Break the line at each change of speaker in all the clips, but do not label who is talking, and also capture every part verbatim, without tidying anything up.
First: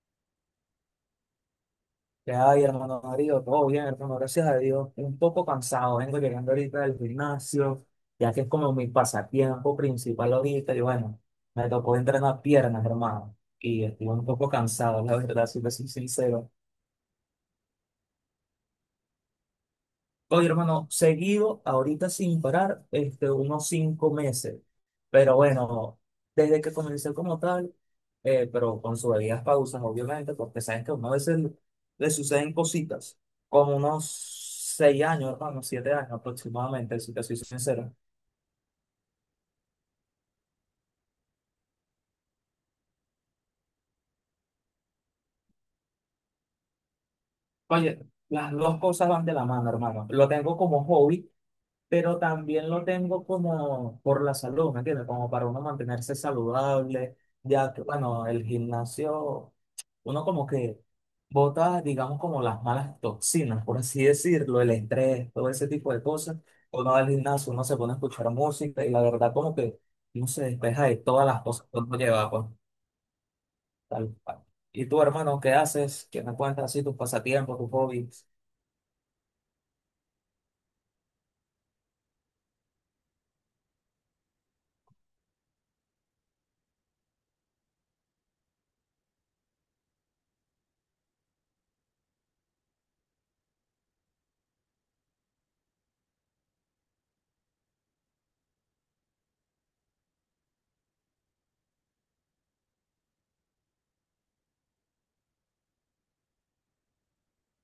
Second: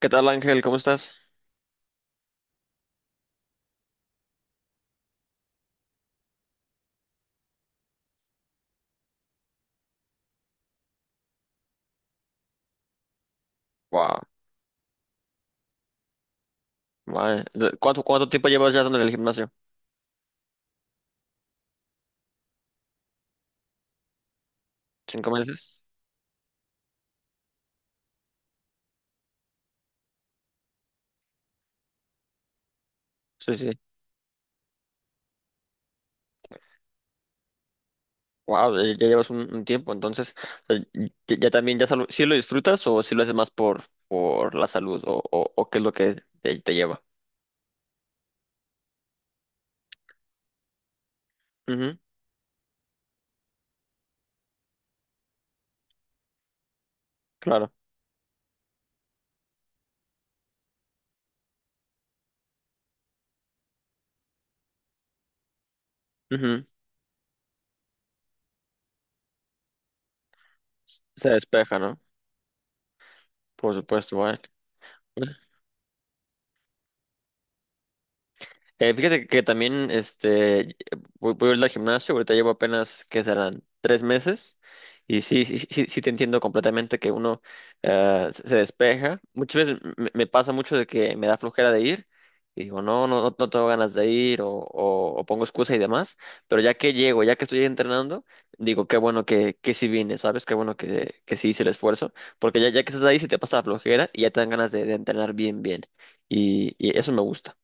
¿Qué tal, Ángel? ¿Cómo estás?
¿Qué hay, hermano Darío? Todo bien, hermano, gracias a Dios. Un poco cansado, vengo llegando ahorita del gimnasio, ya que es como mi pasatiempo principal ahorita. Y bueno, me tocó entrenar piernas, hermano, y estoy un
Wow,
poco cansado, la verdad, si te soy sincero.
¿Cuánto, cuánto tiempo llevas ya en el gimnasio?
Oye, hermano, seguido, ahorita sin parar, este, unos cinco meses.
¿Cinco
Pero
meses?
bueno, desde que comencé como tal, eh, pero con sus debidas pausas, obviamente, porque saben que a uno a veces le suceden cositas,
Sí, sí.
como unos seis años, hermano, siete años aproximadamente, si te soy sincero.
Wow, ya, ya llevas un, un tiempo, entonces, eh, ya, ya también, ya si ¿sí lo disfrutas o si lo haces más por, por la salud o, o, o qué es lo que te, te lleva?
Oye, las dos cosas van de la mano, hermano. Lo tengo como hobby,
Ujú,
pero también lo tengo como por la salud, ¿me entiendes? Como para uno mantenerse saludable,
claro.
ya que, bueno, el gimnasio, uno como que bota, digamos, como las malas toxinas, por así decirlo, el estrés, todo ese tipo de cosas.
Ujú.
Uno va al gimnasio, uno se pone a escuchar música y la verdad como que uno se despeja de todas
Se
las cosas
despeja,
que uno
¿no?
lleva, pues,
Por supuesto,
tal
vaya.
cual. ¿Y tú, hermano, qué haces? ¿Qué me cuentas así tus pasatiempos, tus hobbies?
Eh, fíjate que también este, voy, voy a ir al gimnasio, ahorita llevo apenas, ¿que serán? Tres meses. Y sí, sí, sí, sí te entiendo completamente que uno eh, se se despeja. Muchas veces me, me pasa mucho de que me da flojera de ir y digo, no, no, no, no tengo ganas de ir o, o- o pongo excusa y demás. Pero ya que llego, ya que estoy entrenando, digo, qué bueno que, que sí vine, ¿sabes? Qué bueno que, que sí hice el esfuerzo. Porque ya, ya que estás ahí, sí te pasa la flojera y ya te dan ganas de, de entrenar bien, bien. y y eso me gusta.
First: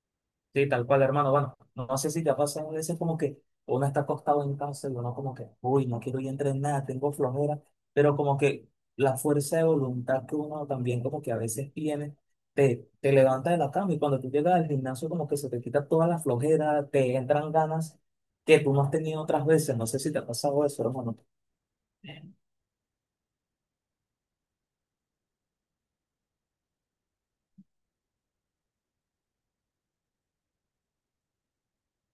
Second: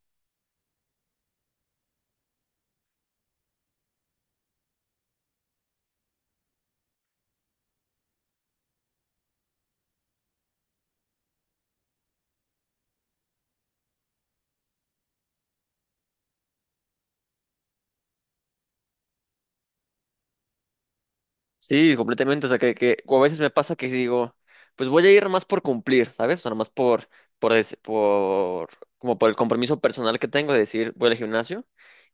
Sí, tal cual, hermano. Bueno, no sé si te ha pasado a veces como que uno está acostado en casa y uno como que, uy, no quiero ir a entrenar, tengo flojera, pero como que la fuerza de voluntad que uno también como que a veces tiene, te, te levanta de la cama y cuando tú llegas al gimnasio como que se te quita toda la flojera, te entran ganas que tú no has tenido otras veces. No sé si te ha pasado eso, hermano.
Sí, completamente. O sea, que, que o a veces me pasa que digo, pues voy a ir más por cumplir, ¿sabes? O sea, más por, por, des- por, como por el compromiso personal que tengo de decir, voy al gimnasio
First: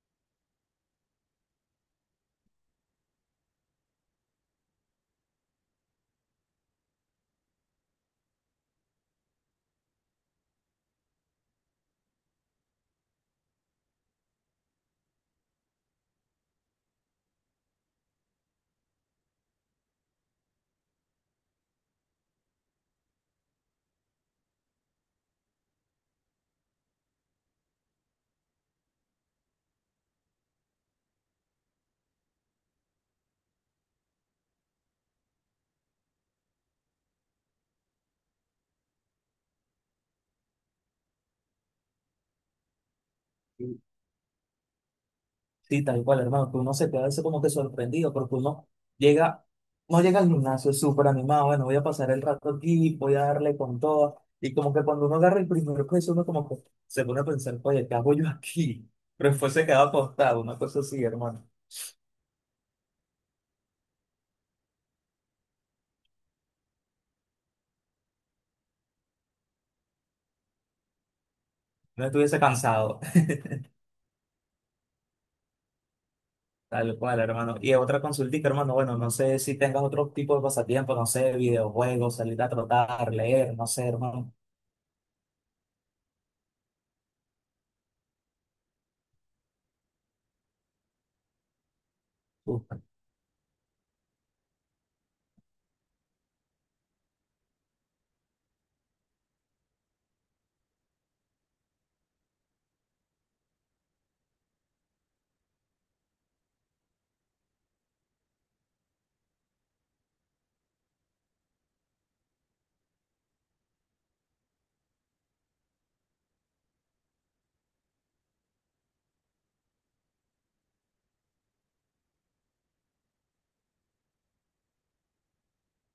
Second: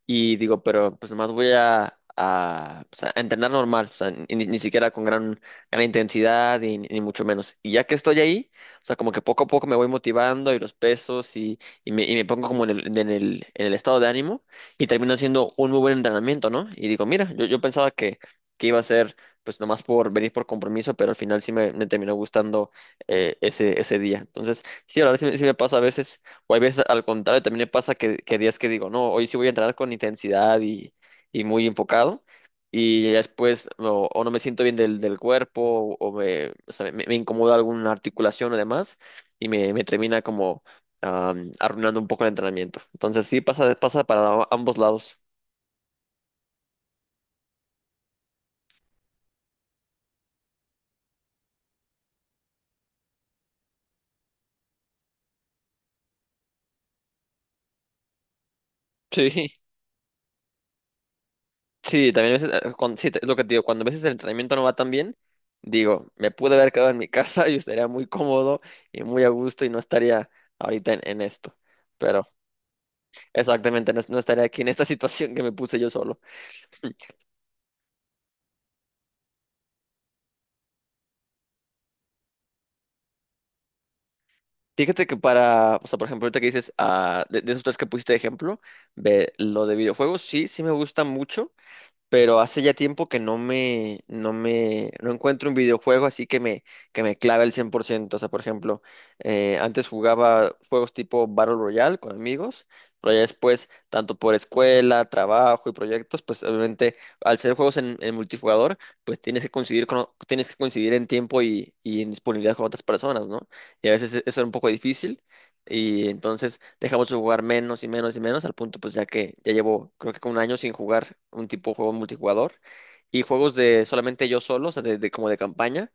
y digo, pero pues más voy a, a, pues, a entrenar normal, o sea, ni, ni siquiera con gran, gran intensidad y, ni mucho menos. Y ya que estoy ahí, o sea, como que poco a poco me voy motivando y los pesos y, y, me, y me pongo como en el, en el, en el estado de ánimo y termino haciendo un muy buen entrenamiento, ¿no? Y digo, mira, yo, yo pensaba que, que iba a ser pues nomás por venir por compromiso, pero al final sí me, me terminó gustando eh, ese, ese día. Entonces, sí, la verdad sí, me sí me pasa a veces, o hay veces al contrario, también me pasa que, que días que digo, no, hoy sí voy a entrenar con intensidad y, y muy enfocado, y ya después no- o no me siento bien del, del cuerpo, o, me, o sea, me, me incomoda alguna articulación o demás, y me, me termina como am, arruinando un poco el entrenamiento. Entonces, sí, pasa, pasa para ambos lados.
Sí, tal cual, hermano, que uno se queda a veces como que sorprendido, porque uno llega, no llega al gimnasio súper animado, bueno, voy a pasar el rato aquí, voy a darle con todo, y como que cuando uno agarra el primer peso, uno como que se pone a pensar, oye, ¿qué hago yo aquí? Pero después
Sí.
se queda acostado, una cosa así, hermano,
Sí, también a veces, eh, cuando, sí, te- es lo que te digo, cuando a veces el entrenamiento no va tan bien, digo, me pude haber quedado en mi casa y estaría muy cómodo y muy a gusto y no estaría ahorita en, en esto.
no
Pero
estuviese cansado,
exactamente, no, no estaría aquí en esta situación que me puse yo solo.
tal cual, hermano. Y otra consultita, hermano, bueno, no sé si tengas otro tipo de pasatiempo, no sé, videojuegos, salir a trotar, leer, no sé, hermano.
Fíjate que para, o sea, por ejemplo, ahorita que dices, ah, de, de esos tres que pusiste de ejemplo, ve, lo de videojuegos, sí, sí me gusta mucho. Pero hace ya tiempo que no me, no me, no encuentro un videojuego así que me, que me clave el cien por ciento. O sea, por ejemplo, eh, antes jugaba juegos tipo Battle Royale con amigos, pero ya después, tanto por escuela, trabajo y proyectos, pues obviamente al ser juegos en, en multijugador, pues tienes que coincidir con, o- tienes que coincidir en tiempo y, y en disponibilidad con otras personas, ¿no? Y a veces e- eso era un poco difícil, y entonces dejamos de jugar menos y menos y menos, al punto pues ya que ya llevo creo que como un año sin jugar un tipo de juego multijugador. Y juegos de solamente yo solo, o sea, de, de- como de campaña.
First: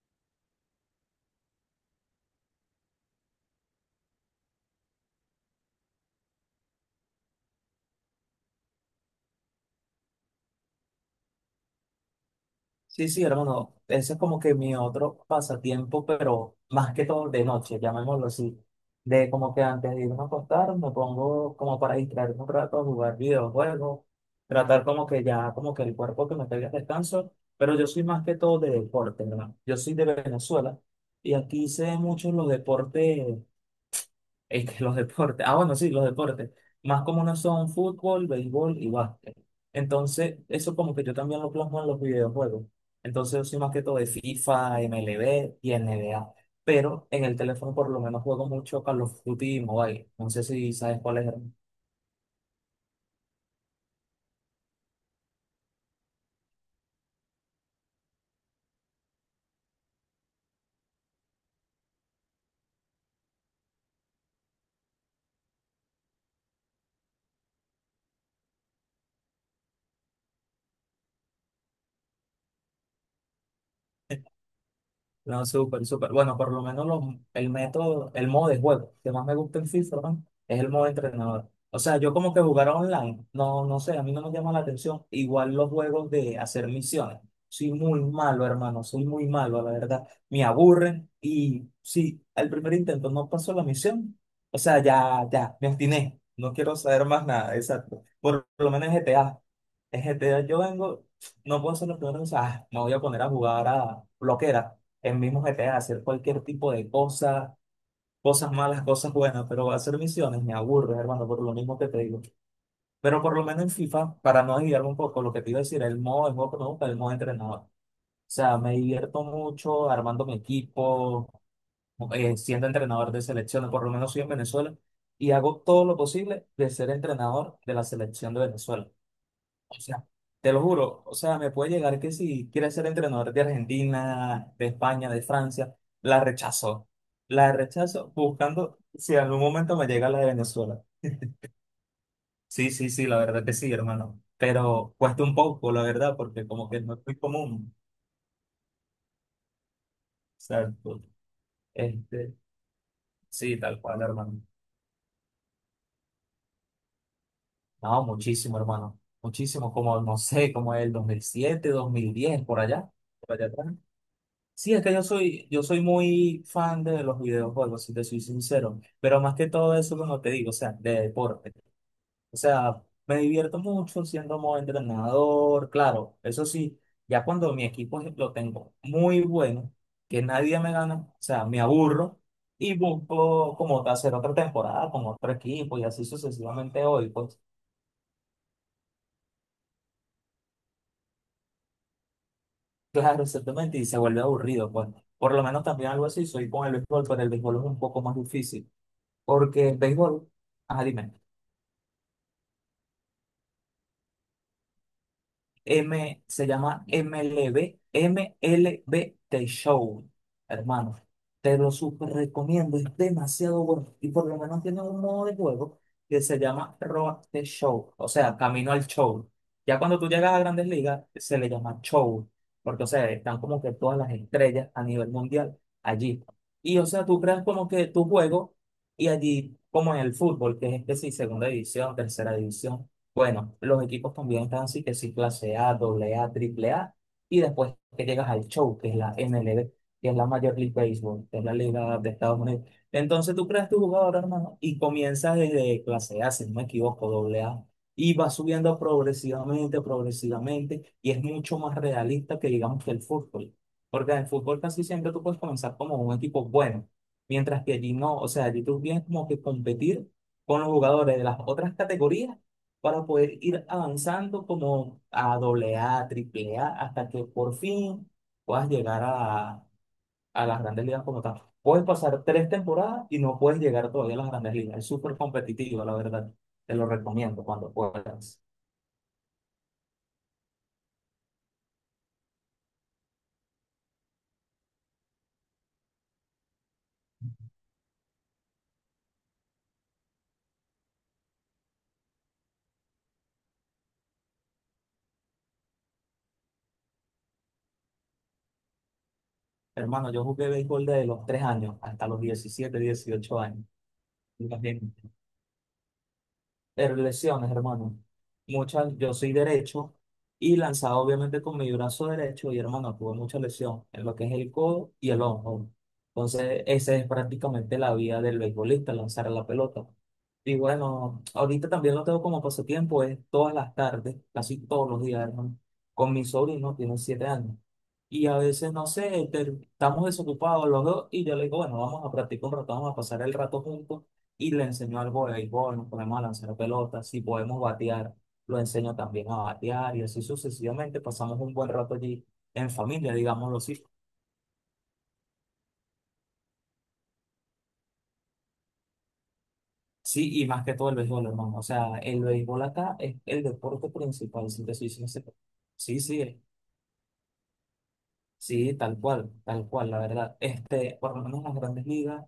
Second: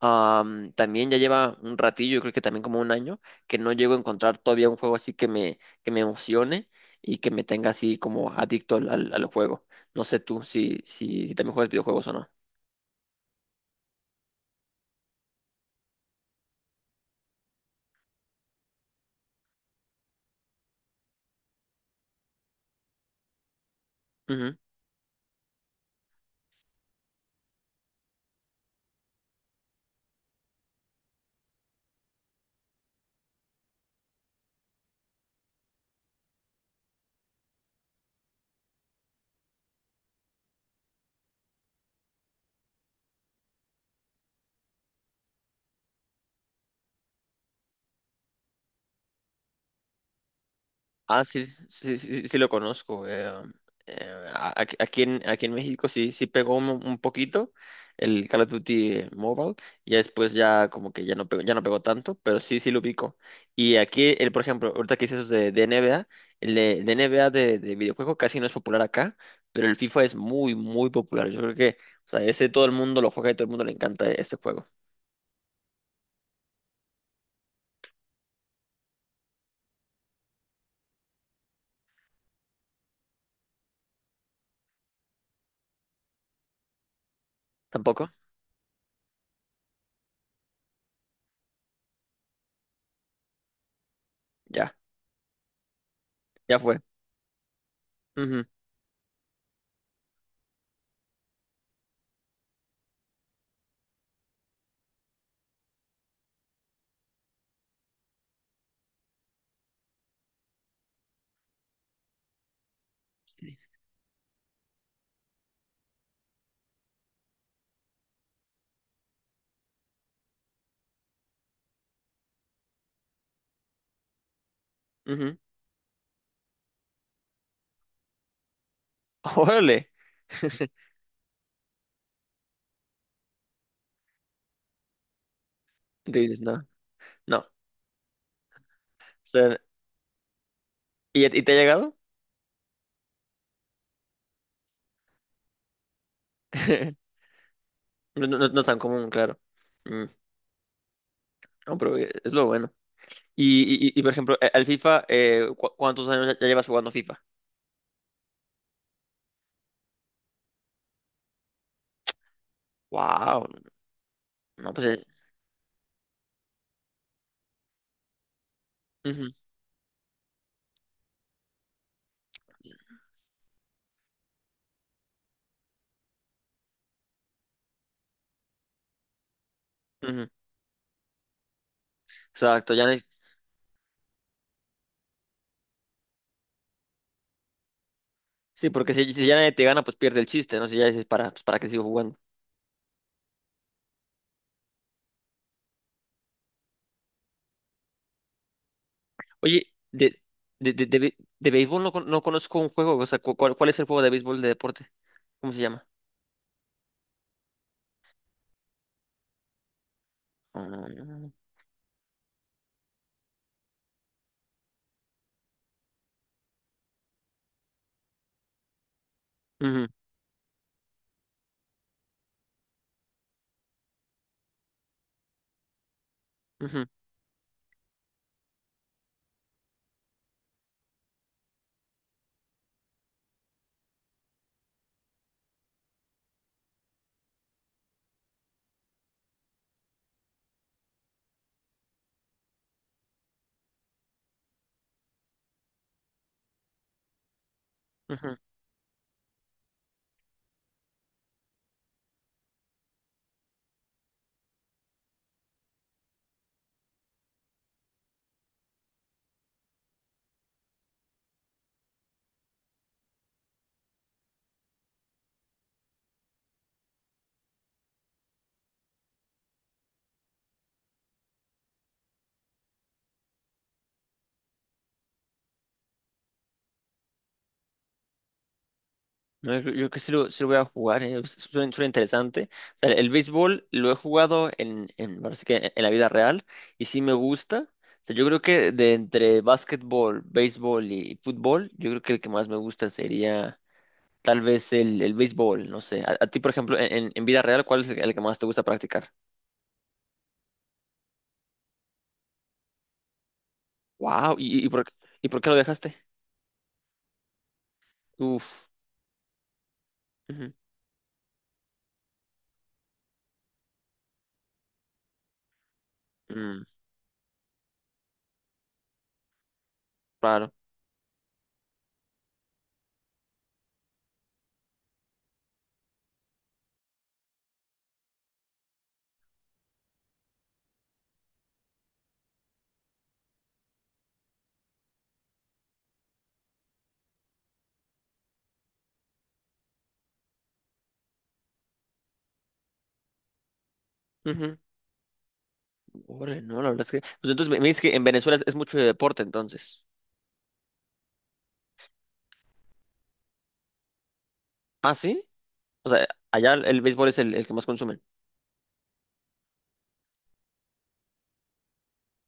Am, también ya lleva un ratillo, yo creo que también como un año, que no llego a encontrar todavía un juego así que me, que me emocione y que me tenga así como adicto al, al- al juego. No sé tú si, si, si también juegas videojuegos o no.
Sí, sí, hermano, ese es como que mi otro pasatiempo, pero más que todo de noche, llamémoslo así. De como que antes de irme a acostar, me pongo como para distraerme un rato a jugar videojuegos, tratar como que ya, como que el cuerpo que me pegue descanso, pero yo soy más que todo de deporte, hermano. Yo soy de Venezuela y aquí hice muchos los deportes este, los deportes. Ah, bueno, sí, los deportes. Más comunes son fútbol, béisbol y básquet. Entonces, eso como que yo también lo plasmo en los videojuegos. Entonces, yo soy más que todo de FIFA, m l b y n B a. Pero en el teléfono por lo menos juego mucho Call of Duty y Mobile. No sé si sabes cuál
Ah,
es.
sí, sí, sí, sí, sí lo conozco. eh, eh, a- aquí, aquí en, aquí en México sí, sí pegó un, un poquito el Call of Duty Mobile. Ya después ya como que ya no pegó, ya no pegó tanto, pero sí, sí lo ubico. Y aquí, el, por ejemplo, ahorita que dices eso de, de N B A, el de, de N B A de, de videojuego casi no es popular acá, pero el FIFA es muy, muy popular. Yo creo que, o sea, ese todo el mundo lo juega y todo el mundo le encanta ese juego.
No, súper, súper. Bueno, por lo menos los- el método, el modo de juego que más me gusta en FIFA, ¿no?, es el modo de entrenador. O sea, yo como que jugar online, no, no sé, a mí no me llama la atención. Igual los juegos de hacer misiones. Soy muy
¿Tampoco?
malo, hermano, soy muy malo, la verdad. Me aburren y si al primer intento no pasó la misión, o
Ya,
sea, ya, ya, me obstiné. No
ya
quiero
fue.
saber más nada, exacto.
Ujú,
Por lo menos en G T A. En G T A yo vengo, no puedo hacer los primeros, o sea, me voy a poner a jugar a bloquera el mismo G T A, hacer cualquier tipo de cosa, cosas malas, cosas buenas, pero hacer misiones me aburre, hermano, por lo mismo que te digo. Pero por lo menos en FIFA, para no desviarme un poco, lo que te iba a decir, el modo el modo que me gusta, el modo entrenador. O sea, me divierto mucho armando mi equipo, eh, siendo entrenador de selecciones, por lo menos soy en Venezuela, y
ujú.
hago todo lo posible de ser entrenador de la selección de Venezuela. O
Órale.
sea, te lo juro, o sea, me puede llegar que si quiere ser entrenador de Argentina, de España, de Francia, la
Dices, no,
rechazo.
no.
La rechazo buscando si en algún momento me llega la de Venezuela.
¿Y, a- y te ha llegado?
Sí, sí, sí, la verdad que sí, hermano. Pero cuesta un poco, la verdad, porque como que no es muy común.
No, no, no es tan común, claro. Mm,
Exacto.
no, pero eh, es
Este,
lo bueno.
sí, tal
Y, y, y,
cual,
por ejemplo,
hermano.
eh, al FIFA, eh, ¿cu- ¿cuántos años ya ya llevas jugando FIFA?
No, muchísimo, hermano. Muchísimo, como, no sé, como el dos mil siete, dos mil diez, por allá. Por
Wow,
allá atrás.
no,
Sí, es
pues...
que
eh,
yo soy, yo soy muy fan de los videojuegos, si te soy sincero, pero
ujú,
más que todo eso, como te digo, o sea, de deporte. O sea, me divierto mucho siendo modo entrenador, claro, eso sí, ya cuando mi equipo es- lo tengo muy bueno, que
ujú.
nadie me gana, o sea, me aburro
Exacto,
y
ya... nadie-
busco como hacer otra temporada con otro equipo y así sucesivamente hoy, pues,
Sí, porque si, si ya nadie te gana, pues pierde el chiste, ¿no? Si ya dices, para, pues, ¿para qué sigo jugando?
claro, exactamente, y se vuelve aburrido, pues. Por lo menos también algo así, soy con el béisbol, pero el béisbol es un poco más difícil. Porque
Oye,
el
de,
béisbol,
de,
ajá,
de, de,
dime,
be- de béisbol no, con- no conozco un juego, o sea, cu- ¿cuál, ¿cuál es el juego de béisbol de deporte? ¿Cómo se llama?
M, se llama M L B, M L B Show,
Ah,
hermano. Te lo súper recomiendo, es demasiado bueno. Y por lo menos tiene un modo de juego que se llama Road to Show, o sea, camino al show. Ya
ujú,
cuando tú llegas a Grandes Ligas, se le llama show, porque, o sea, están como que todas las estrellas a nivel mundial allí. Y,
ujú,
o sea, tú creas como que tu juego y allí, como en el fútbol, que es este sí, segunda división, tercera división. Bueno, los equipos también están así, que sí, clase A, doble A, triple A, y después que llegas al show, que es la M L B, que es la Major League Baseball, que es la liga de Estados Unidos. Entonces tú creas tu jugador, hermano, y comienzas desde clase A, si no me equivoco, doble A, y vas
ujú.
subiendo progresivamente, progresivamente, y es mucho más realista que digamos que el fútbol, porque en el fútbol casi siempre tú puedes comenzar como un equipo bueno, mientras que allí no, o sea, allí tú vienes como que competir con los jugadores de las otras categorías para poder ir avanzando como a doble A, triple A, hasta que por fin puedas llegar a, a, las grandes ligas como tal. Puedes pasar tres temporadas y no puedes llegar todavía a las grandes ligas. Es súper competitivo, la verdad. Te lo recomiendo cuando puedas.
No, yo yo creo que sí lo, sí lo voy a jugar, eh, suena, suena interesante. O sea, el béisbol lo he jugado en, en, ahora sí que en en la vida real y sí me gusta. O sea, yo creo que de entre básquetbol, béisbol y fútbol, yo creo que el que más me gusta sería tal vez el, el béisbol, no sé. A, a ti, por ejemplo, en, en en vida real, ¿cuál es el, el que más te gusta practicar?
Hermano, yo jugué béisbol desde los tres años hasta los diecisiete, dieciocho años.
Wow, ¿y, y por,
Imagínate.
¿y por qué lo dejaste?
Eh, lesiones, hermano.
Uf,
Muchas, yo soy derecho
ujú,
y lanzado obviamente con mi brazo derecho y, hermano, tuve mucha lesión en lo que es el codo y el hombro. Entonces,
mm,
esa es prácticamente la vida del beisbolista, lanzar la pelota.
claro.
Y bueno, ahorita también lo tengo como pasatiempo, es todas las tardes, casi todos los días, hermano, con mi sobrino, tiene siete años. Y a veces, no sé, te- estamos desocupados los dos y yo le digo, bueno, vamos a practicar un rato, vamos a pasar el rato juntos y le enseño algo de béisbol, nos ponemos a lanzar pelotas, si podemos batear, lo enseño también a batear y así sucesivamente pasamos un buen rato allí en familia, digámoslo así.
Ujú, órale, no, la verdad es que... Pues entonces me, me dices que en Venezuela es es mucho de deporte, entonces.
Sí, y más que todo el béisbol, hermano. O sea, el béisbol acá es el deporte principal, si te soy
¿Ah, sí?
sincero.
O
Sí,
sea,
sí,
allá el béisbol es el, el que más consumen.
sí, tal cual, tal cual, la verdad. Este, por lo menos en las grandes ligas.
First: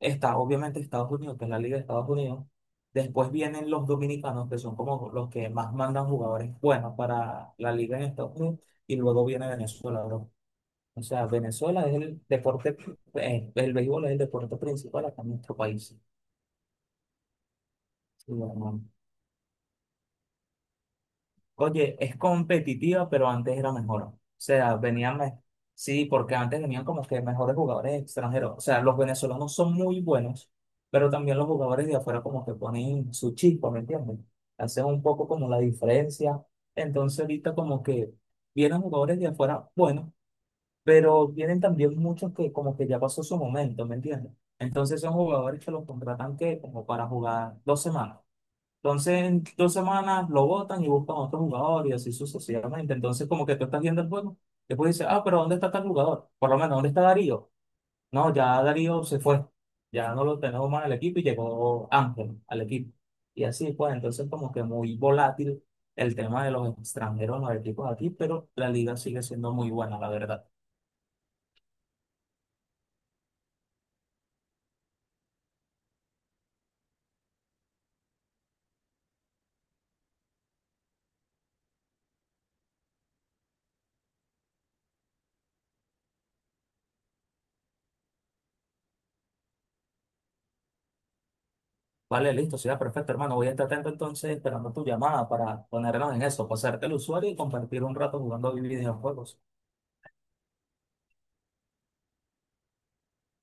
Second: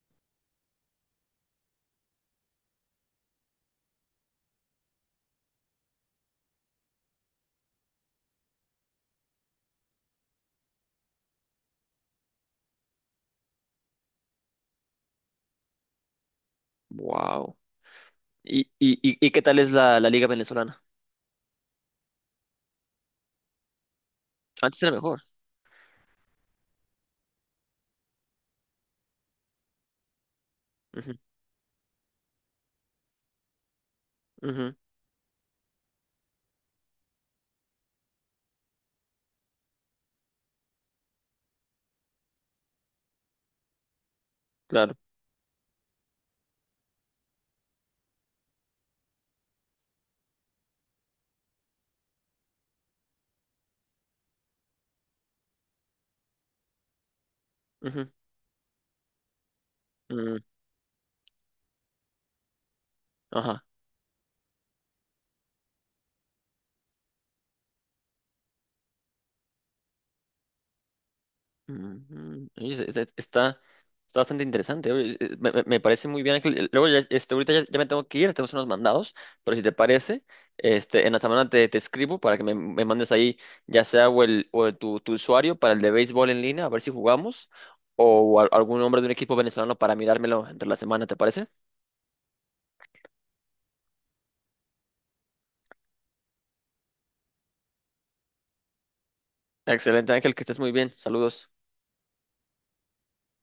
Está obviamente Estados Unidos, que es la Liga de Estados Unidos. Después vienen los dominicanos, que son como los que más mandan jugadores buenos para la Liga en Estados Unidos. Y luego viene Venezuela, bro. O sea, Venezuela es el deporte, eh, el béisbol es el deporte principal acá en nuestro país.
Wow.
Sí,
¿Y,
hermano.
y, y, y qué tal es la, la liga venezolana?
Oye, es competitiva, pero antes era mejor. O sea,
Antes era
venían,
mejor.
me- sí, porque antes venían como que mejores jugadores extranjeros. O sea, los venezolanos son muy buenos, pero
Ujú,
también los jugadores de afuera como que ponen su chispa, ¿me entiendes?
ujú,
Hacen un poco como la diferencia. Entonces ahorita como que vienen jugadores de afuera buenos, pero vienen también muchos que como que ya pasó su momento, ¿me entiendes?
claro.
Entonces son jugadores que los contratan que como para jugar dos semanas. Entonces, en dos semanas lo botan y buscan otro jugador y así sucesivamente. Entonces, como que tú estás viendo el juego, después dices, ah, pero ¿dónde está tal jugador? Por lo menos, ¿dónde está Darío?
Ujú,
No, ya Darío se fue. Ya no
mm,
lo tenemos más en el equipo y llegó Ángel al equipo. Y
ajá.
así pues, entonces como que muy volátil el tema de los extranjeros en los equipos aquí, pero la liga sigue siendo muy buena, la verdad.
Ujú. Oye, es- es- está, está bastante interesante. Oye, eh, Me, me- me parece muy bien, Ángel. Eh, Luego, ya, este, ahorita ya, ya me tengo que ir, tenemos unos mandados, pero si te parece, este, en la semana te, te escribo para que me, me mandes ahí, ya sea o el, o el- tu, tu usuario para el de béisbol en línea, a ver si jugamos, o, a- algún nombre de un equipo venezolano para mirármelo entre la semana, ¿te parece?
Vale, listo, será perfecto, hermano. Voy a estar atento entonces esperando tu llamada para ponernos en eso, pasarte el usuario y compartir un rato jugando videojuegos.
Excelente, Ángel, que estés muy bien. Saludos.